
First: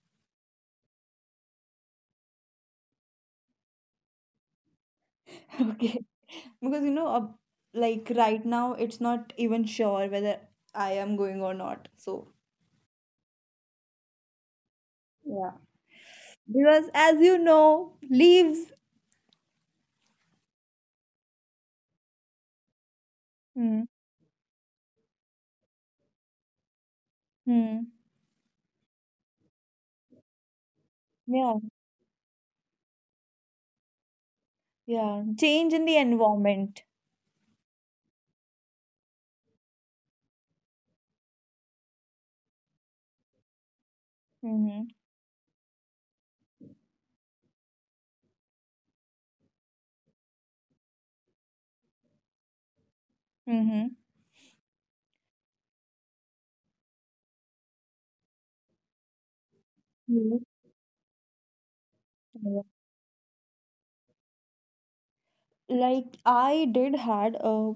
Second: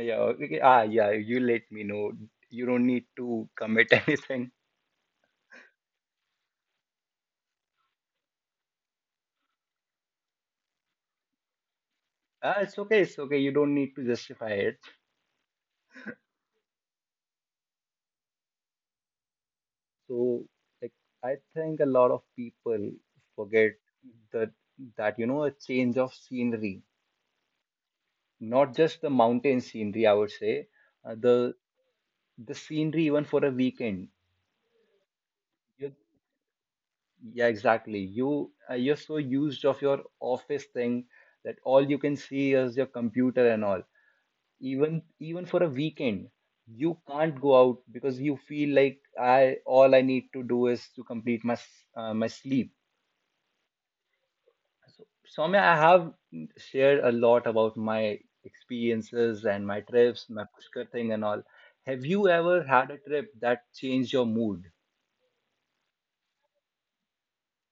[SPEAKER 1] Yeah, okay. Ah, yeah, you let me know. You don't need to commit anything.
[SPEAKER 2] Okay. Because you know uh, like right now it's not even sure whether I am going or not, so
[SPEAKER 1] Ah, it's okay, it's okay. You don't need to justify it.
[SPEAKER 2] yeah. Because as you know, leaves.
[SPEAKER 1] So, like, I think a lot of people forget
[SPEAKER 2] Hmm.
[SPEAKER 1] that that you know, a change of scenery,
[SPEAKER 2] Hmm.
[SPEAKER 1] not just the mountain scenery, I would say, uh, the
[SPEAKER 2] Yeah.
[SPEAKER 1] the scenery even for a weekend.
[SPEAKER 2] Yeah. Change in the environment.
[SPEAKER 1] Yeah, exactly. You uh, you're so used of your office thing that all you can see is your computer and all.
[SPEAKER 2] Mm-hmm.
[SPEAKER 1] Even even for a weekend, you can't go out because you feel like, I, all I need to do is to complete my s- uh, my sleep.
[SPEAKER 2] Mm-hmm.
[SPEAKER 1] So, Soumya, I have shared a lot about my experiences and my trips,
[SPEAKER 2] Mhm.
[SPEAKER 1] my Pushkar thing and all. Have you
[SPEAKER 2] Yeah.
[SPEAKER 1] ever had a trip that changed your mood,
[SPEAKER 2] Like I did had a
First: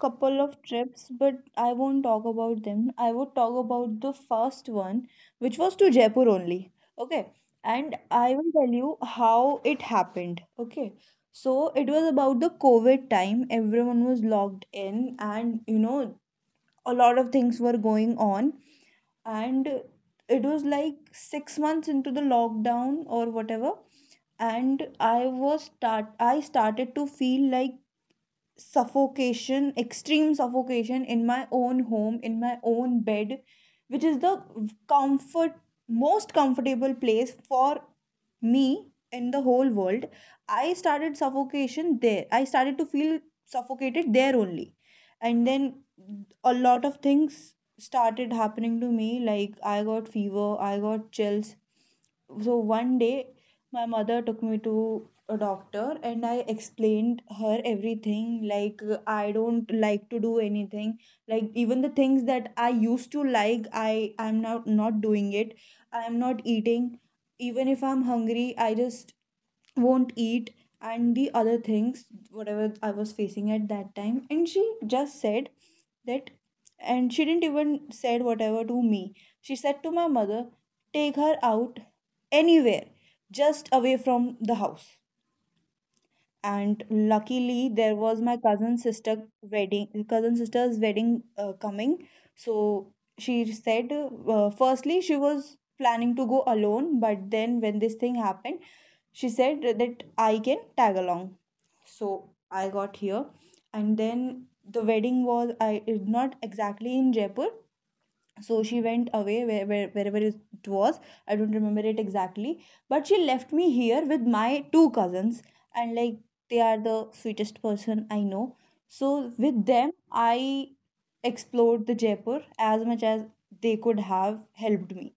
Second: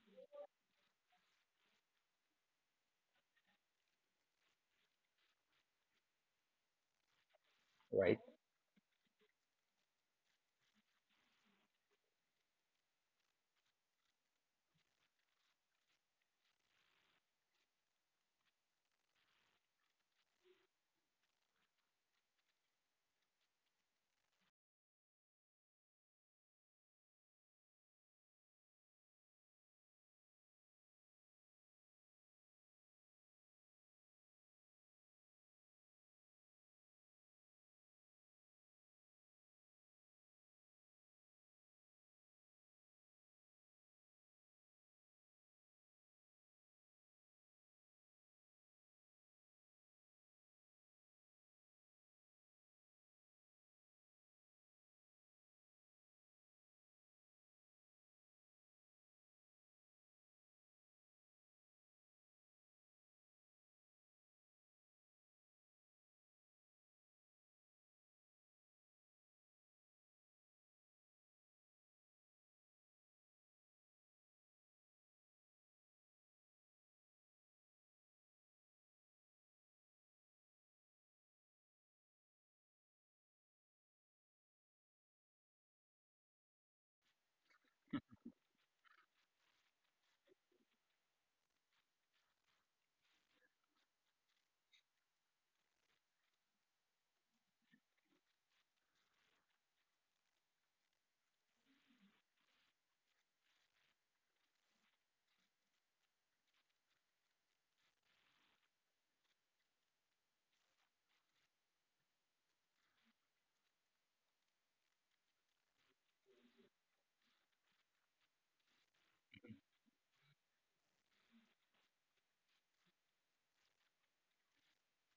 [SPEAKER 2] couple of trips, but I won't talk about them. I would talk about the first one, which was to Jaipur only. Okay. And
[SPEAKER 1] right?
[SPEAKER 2] I will tell you how it happened. Okay. So it was about the COVID time. Everyone was locked in, and you know, a lot of things were going on. And it was like six months into the lockdown or whatever. And I was start I started to feel like suffocation, extreme suffocation in my own home, in my own bed, which is the comfort most comfortable place for me. And the whole world, I started suffocation there, I started to feel suffocated there only. And then a lot of things started happening to me. Like, I got fever, I got chills. So one day my mother took me to a doctor, and I explained her everything. Like, I don't like to do anything, like even the things that I used to like, i i'm not not doing it. I'm not eating, even if I'm hungry I just won't eat, and the other things whatever I was facing at that time. And she just said that, and she didn't even said whatever to me, she said to my mother, take her out anywhere, just away from the house. And luckily there was my cousin sister wedding cousin sister's wedding uh, coming. So she said, uh, firstly she was planning to go alone, but then when this thing happened, she said that I can tag along. So I got here. And then the wedding was, I it not exactly in Jaipur, so she went away where, where, wherever it was, I don't remember it exactly. But she left me here with my two cousins. And like, they are the sweetest person I know. So with them I explored the Jaipur as much as they could have helped me.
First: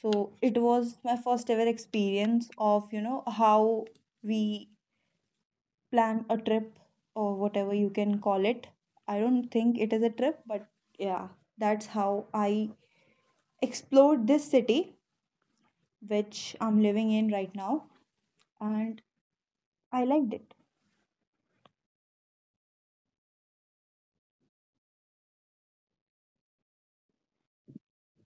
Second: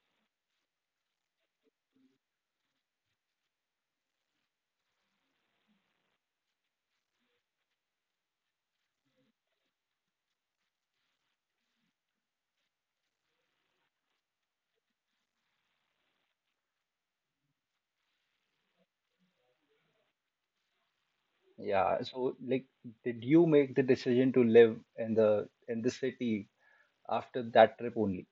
[SPEAKER 2] So it was my first ever experience of, you know, how we plan a trip, or whatever you can call it. I don't think it is a trip, but yeah, that's how I explored this city, which I'm living in right now, and I liked it.
[SPEAKER 1] Yeah. So, like, did you make the decision to live in the in the city after that trip only?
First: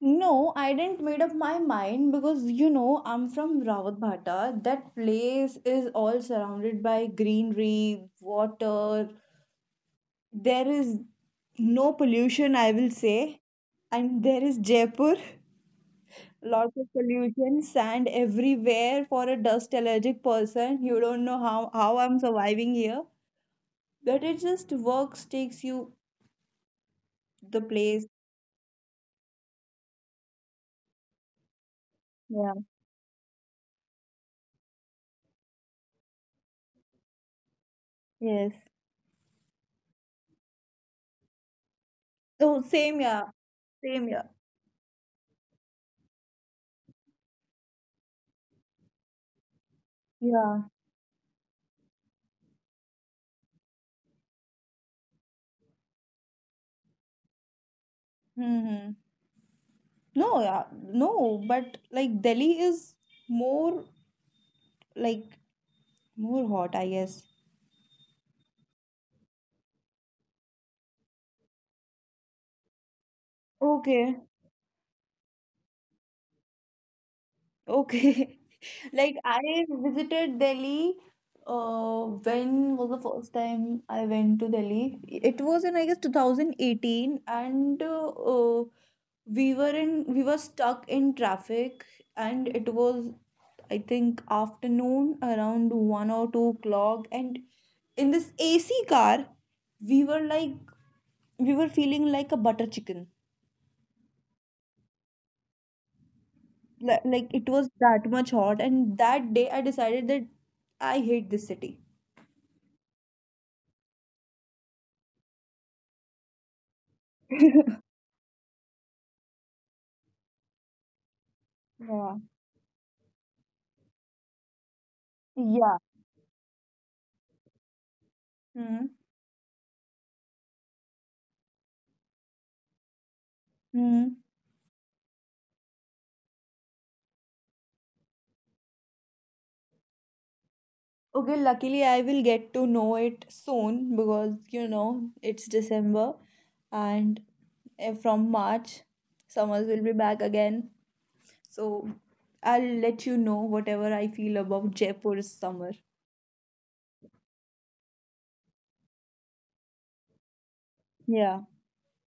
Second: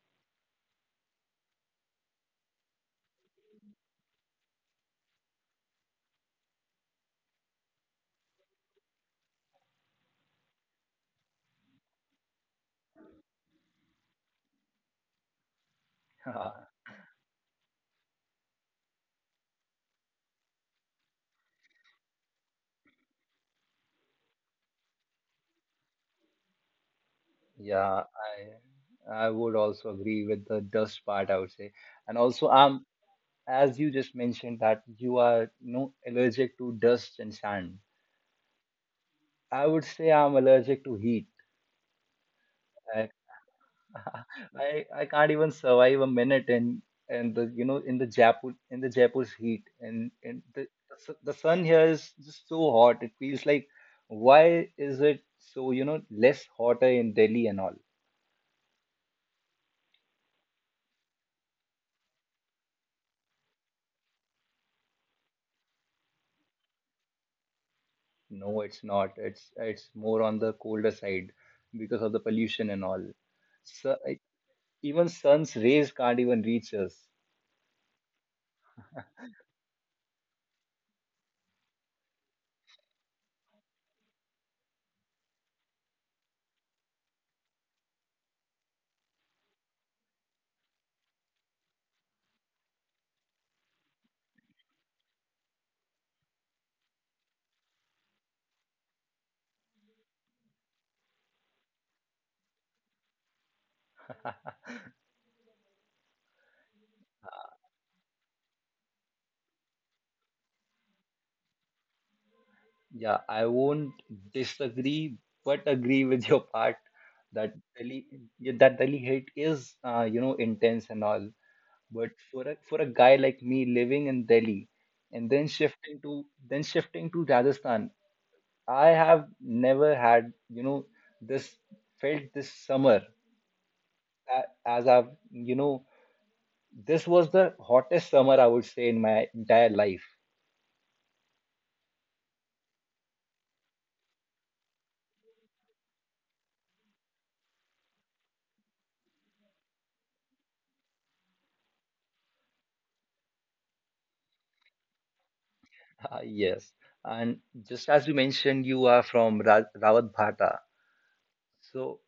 [SPEAKER 2] No, I didn't made up my mind, because you know I'm from Rawatbhata. That place is all surrounded by greenery, water. There is no pollution, I will say. And there is Jaipur, lots of pollution, sand everywhere. For a dust allergic person, you don't know how how I'm surviving here. But it just works, takes you the place.
[SPEAKER 1] Yeah, I I would also agree with the dust part, I would say. And also,
[SPEAKER 2] Yeah.
[SPEAKER 1] um, as you just mentioned that you are, you know, allergic to dust and sand.
[SPEAKER 2] Yes.
[SPEAKER 1] I would say I'm allergic to heat.
[SPEAKER 2] Oh, same. Yeah. Same. Yeah.
[SPEAKER 1] I I can't even survive a minute in, and the, you know, in the Jaipur, in the Jaipur's heat, and and the
[SPEAKER 2] Yeah.
[SPEAKER 1] the su- the sun here is just so hot. It feels like, why is it so, you know, less hotter in Delhi and all?
[SPEAKER 2] Mm-hmm. No. Yeah. No. But like Delhi is more, like, more hot, I guess.
[SPEAKER 1] No, it's not. It's it's more on the colder side because of the pollution and all. So
[SPEAKER 2] Okay.
[SPEAKER 1] I- even sun's rays can't even reach us.
[SPEAKER 2] Okay. Like, I visited Delhi, uh when was the first time I went to Delhi? It was in, I guess, twenty eighteen. And uh, uh, we were in we were stuck in traffic, and it was, I think, afternoon around one or two o'clock. And in this A C car, we were like, we were feeling like a butter chicken. Li- like, it was that much hot, and that day I decided that I hate this city.
[SPEAKER 1] Yeah, I won't disagree, but agree with your part, that Delhi, yeah, that Delhi hate is, uh, you know, intense and all. But
[SPEAKER 2] Yeah.
[SPEAKER 1] for a for a guy like me, living in Delhi and then
[SPEAKER 2] Yeah.
[SPEAKER 1] shifting to then shifting to Rajasthan, I
[SPEAKER 2] Hmm.
[SPEAKER 1] have never had, you know, this, felt this summer
[SPEAKER 2] Hmm.
[SPEAKER 1] a- as I've, you know, this was the hottest summer, I would say, in my entire life.
[SPEAKER 2] Okay, luckily I will get to know it soon, because you know it's December. And eh, from March summers will be back again. So I'll let you know whatever I feel about Jaipur's summer.
[SPEAKER 1] Yes. And just as you mentioned, you are from Ra Rawat.
[SPEAKER 2] Yeah.
[SPEAKER 1] So,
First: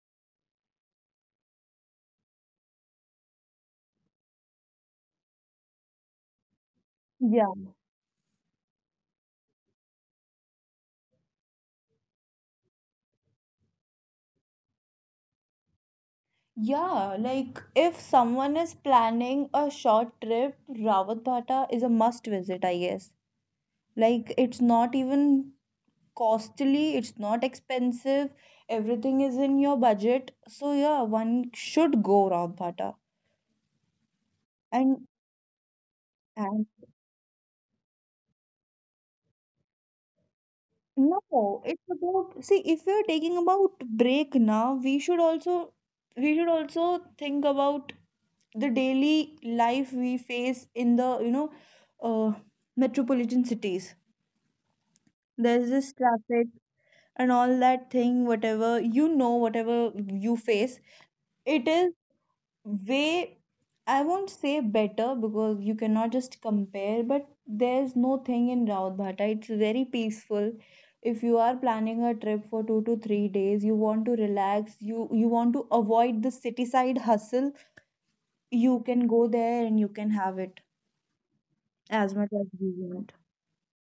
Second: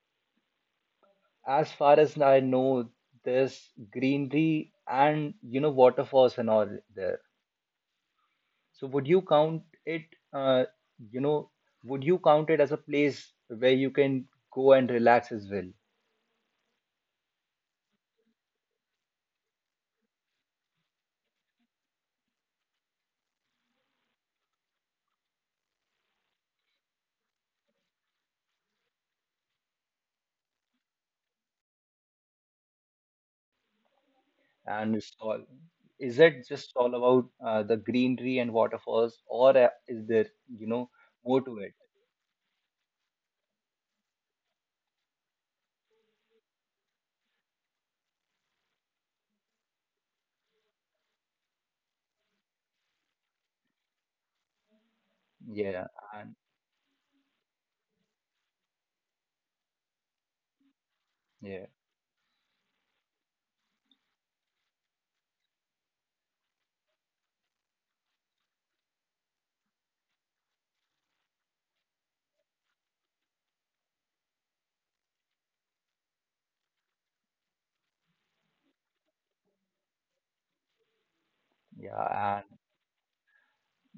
[SPEAKER 1] as far as I know, there's greenery and, you know, waterfalls and all there.
[SPEAKER 2] Yeah.
[SPEAKER 1] So would you count it, uh, you know, would you count it as a place where you can go and relax as well?
[SPEAKER 2] Yeah, like if someone is planning a short trip, Rawatbata is a must visit, I guess. Like, it's not even costly, it's not expensive, everything is in your budget. So yeah, one should go Rawatbata.
[SPEAKER 1] And
[SPEAKER 2] And
[SPEAKER 1] it's all, is it
[SPEAKER 2] and
[SPEAKER 1] just all about uh, the greenery and waterfalls, or uh, is there, you know, more to
[SPEAKER 2] no,
[SPEAKER 1] it?
[SPEAKER 2] it's about, see, if we're taking about break now, we should also we should also think about the daily life we face in the, you know, uh metropolitan cities. There's
[SPEAKER 1] Yeah,
[SPEAKER 2] this
[SPEAKER 1] and
[SPEAKER 2] traffic and all that thing, whatever, you know, whatever you face,
[SPEAKER 1] yeah,
[SPEAKER 2] it is way, I won't say better, because you cannot just compare, but there's no thing in Raudhata, it's very peaceful. If you are planning a trip for two to three days, you want to relax, you you want to avoid the city side hustle, you can go there and you can have it as much
[SPEAKER 1] yeah, and
[SPEAKER 2] as you want.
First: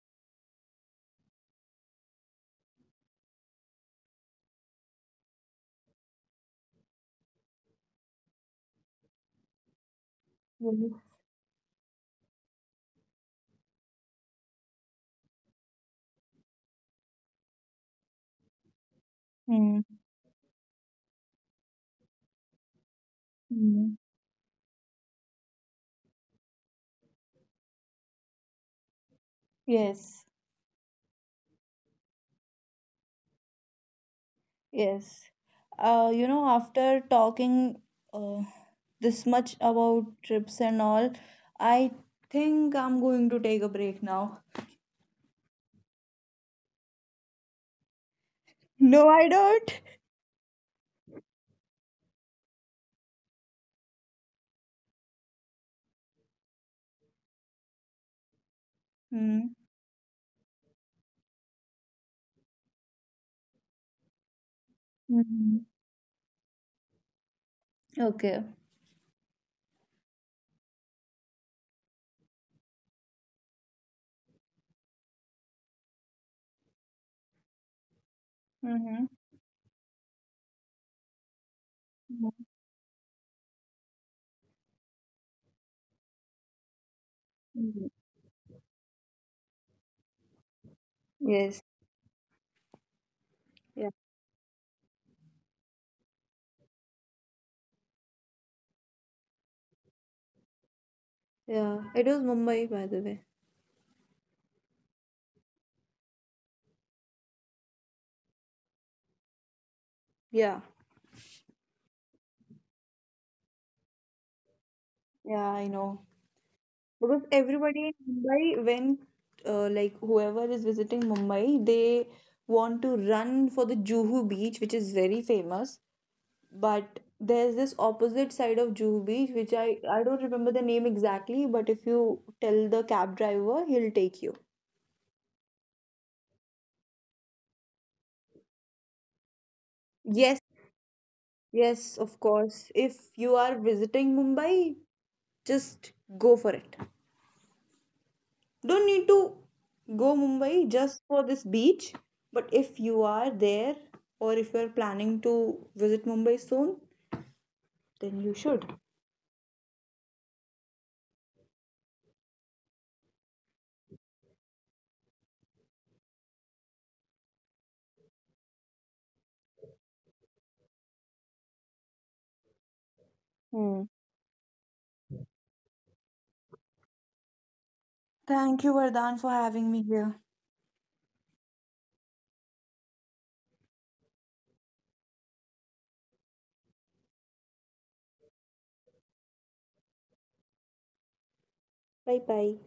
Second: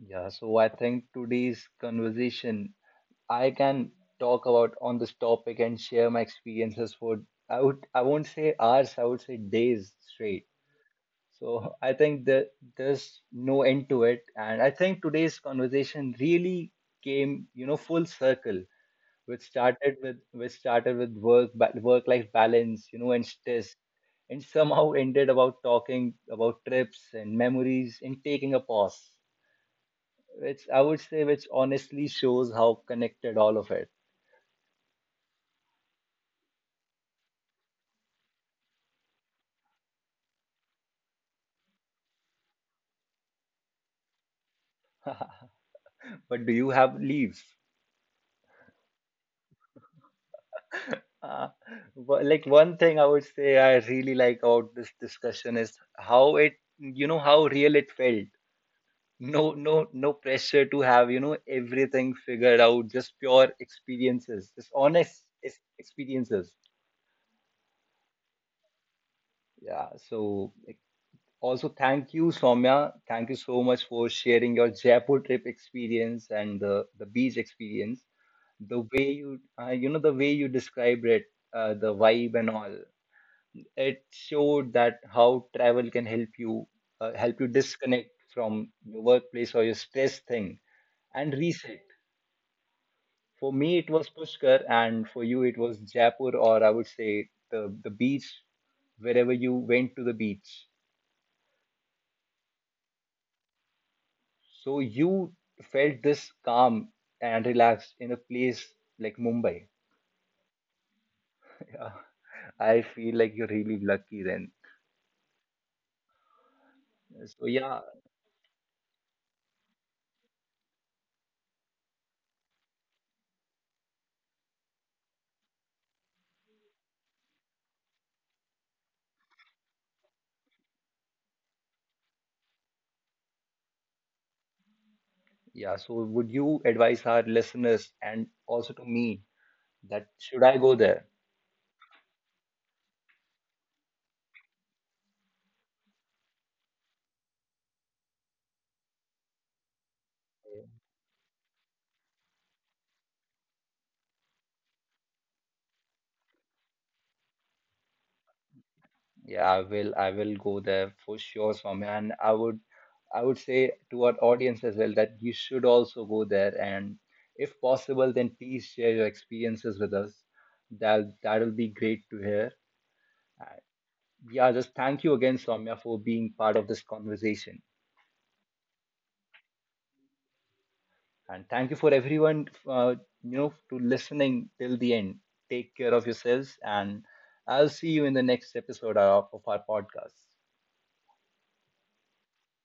[SPEAKER 1] yeah. So I think today's conversation, I can talk about on this topic and share my experiences for, I would I won't say hours, I would say days straight.
[SPEAKER 2] Mhm.
[SPEAKER 1] So I think that there's no end to it. And I think today's conversation really came, you know, full circle, which
[SPEAKER 2] Hmm.
[SPEAKER 1] started with which started with work, work life balance, you know, and stress,
[SPEAKER 2] Hmm.
[SPEAKER 1] and somehow ended about talking about trips and memories and taking a pause.
[SPEAKER 2] Yes.
[SPEAKER 1] Which I would say, which honestly shows how connected all of it.
[SPEAKER 2] Yes. Uh, you know, after talking, uh, this much about trips and all, I think I'm going to take a break now.
[SPEAKER 1] But do you have leave?
[SPEAKER 2] No, I don't.
[SPEAKER 1] Uh, wha- like one thing I would say I really like about this discussion is how it, you know, how real it felt. No,
[SPEAKER 2] Hmm.
[SPEAKER 1] no, no, pressure to have, you know, everything figured out, just pure experiences, just honest ex-
[SPEAKER 2] Hmm.
[SPEAKER 1] experiences.
[SPEAKER 2] Okay.
[SPEAKER 1] Yeah. So like, also thank you, Soumya. Thank you so much for sharing your Jaipur trip experience and the, the beach experience. The
[SPEAKER 2] Mm-hmm.
[SPEAKER 1] way you, uh, you know, the way you described it, uh, the vibe and all, it showed that how travel can help you uh, help you
[SPEAKER 2] Hmm.
[SPEAKER 1] disconnect from your workplace or your stress thing and
[SPEAKER 2] Yes.
[SPEAKER 1] reset. For me, it
[SPEAKER 2] Yeah.
[SPEAKER 1] was Pushkar, and for you, it was Jaipur, or I would say the the beach, wherever you went to the beach.
[SPEAKER 2] Yeah, it was Mumbai, by the way.
[SPEAKER 1] So you felt this calm and relaxed in a place like Mumbai.
[SPEAKER 2] Yeah.
[SPEAKER 1] Yeah, I feel like you're really lucky then.
[SPEAKER 2] Yeah, I know. Because
[SPEAKER 1] So
[SPEAKER 2] everybody
[SPEAKER 1] yeah,
[SPEAKER 2] in Mumbai, when, uh, like, whoever is visiting Mumbai, they want to run for the Juhu beach, which is very famous. But there's this opposite side of Juhu Beach, which I, I don't remember the name exactly, but if you tell the cab driver, he'll take you.
[SPEAKER 1] yeah. So would you advise our listeners and also to me, that
[SPEAKER 2] Yes,
[SPEAKER 1] should I go there?
[SPEAKER 2] yes, of course. If you are visiting Mumbai, just go for it. Don't need to go Mumbai just for this beach. But if you are there, or if you're planning to visit Mumbai soon, then you should.
[SPEAKER 1] Yeah, I will. I will go there for sure, Swami. And I would, I would say to our audience as well that you should also go there. And if possible, then please share your experiences with us. That that'll be great to hear. Uh,
[SPEAKER 2] Hmm.
[SPEAKER 1] Yeah, just thank you again, Swamya, for being part of this conversation.
[SPEAKER 2] Thank you, Vardhan, for having me here.
[SPEAKER 1] And thank you for everyone, uh, you know, to listening till the end. Take care of yourselves, and I'll see you in the next episode of, of our podcast.
[SPEAKER 2] Bye bye.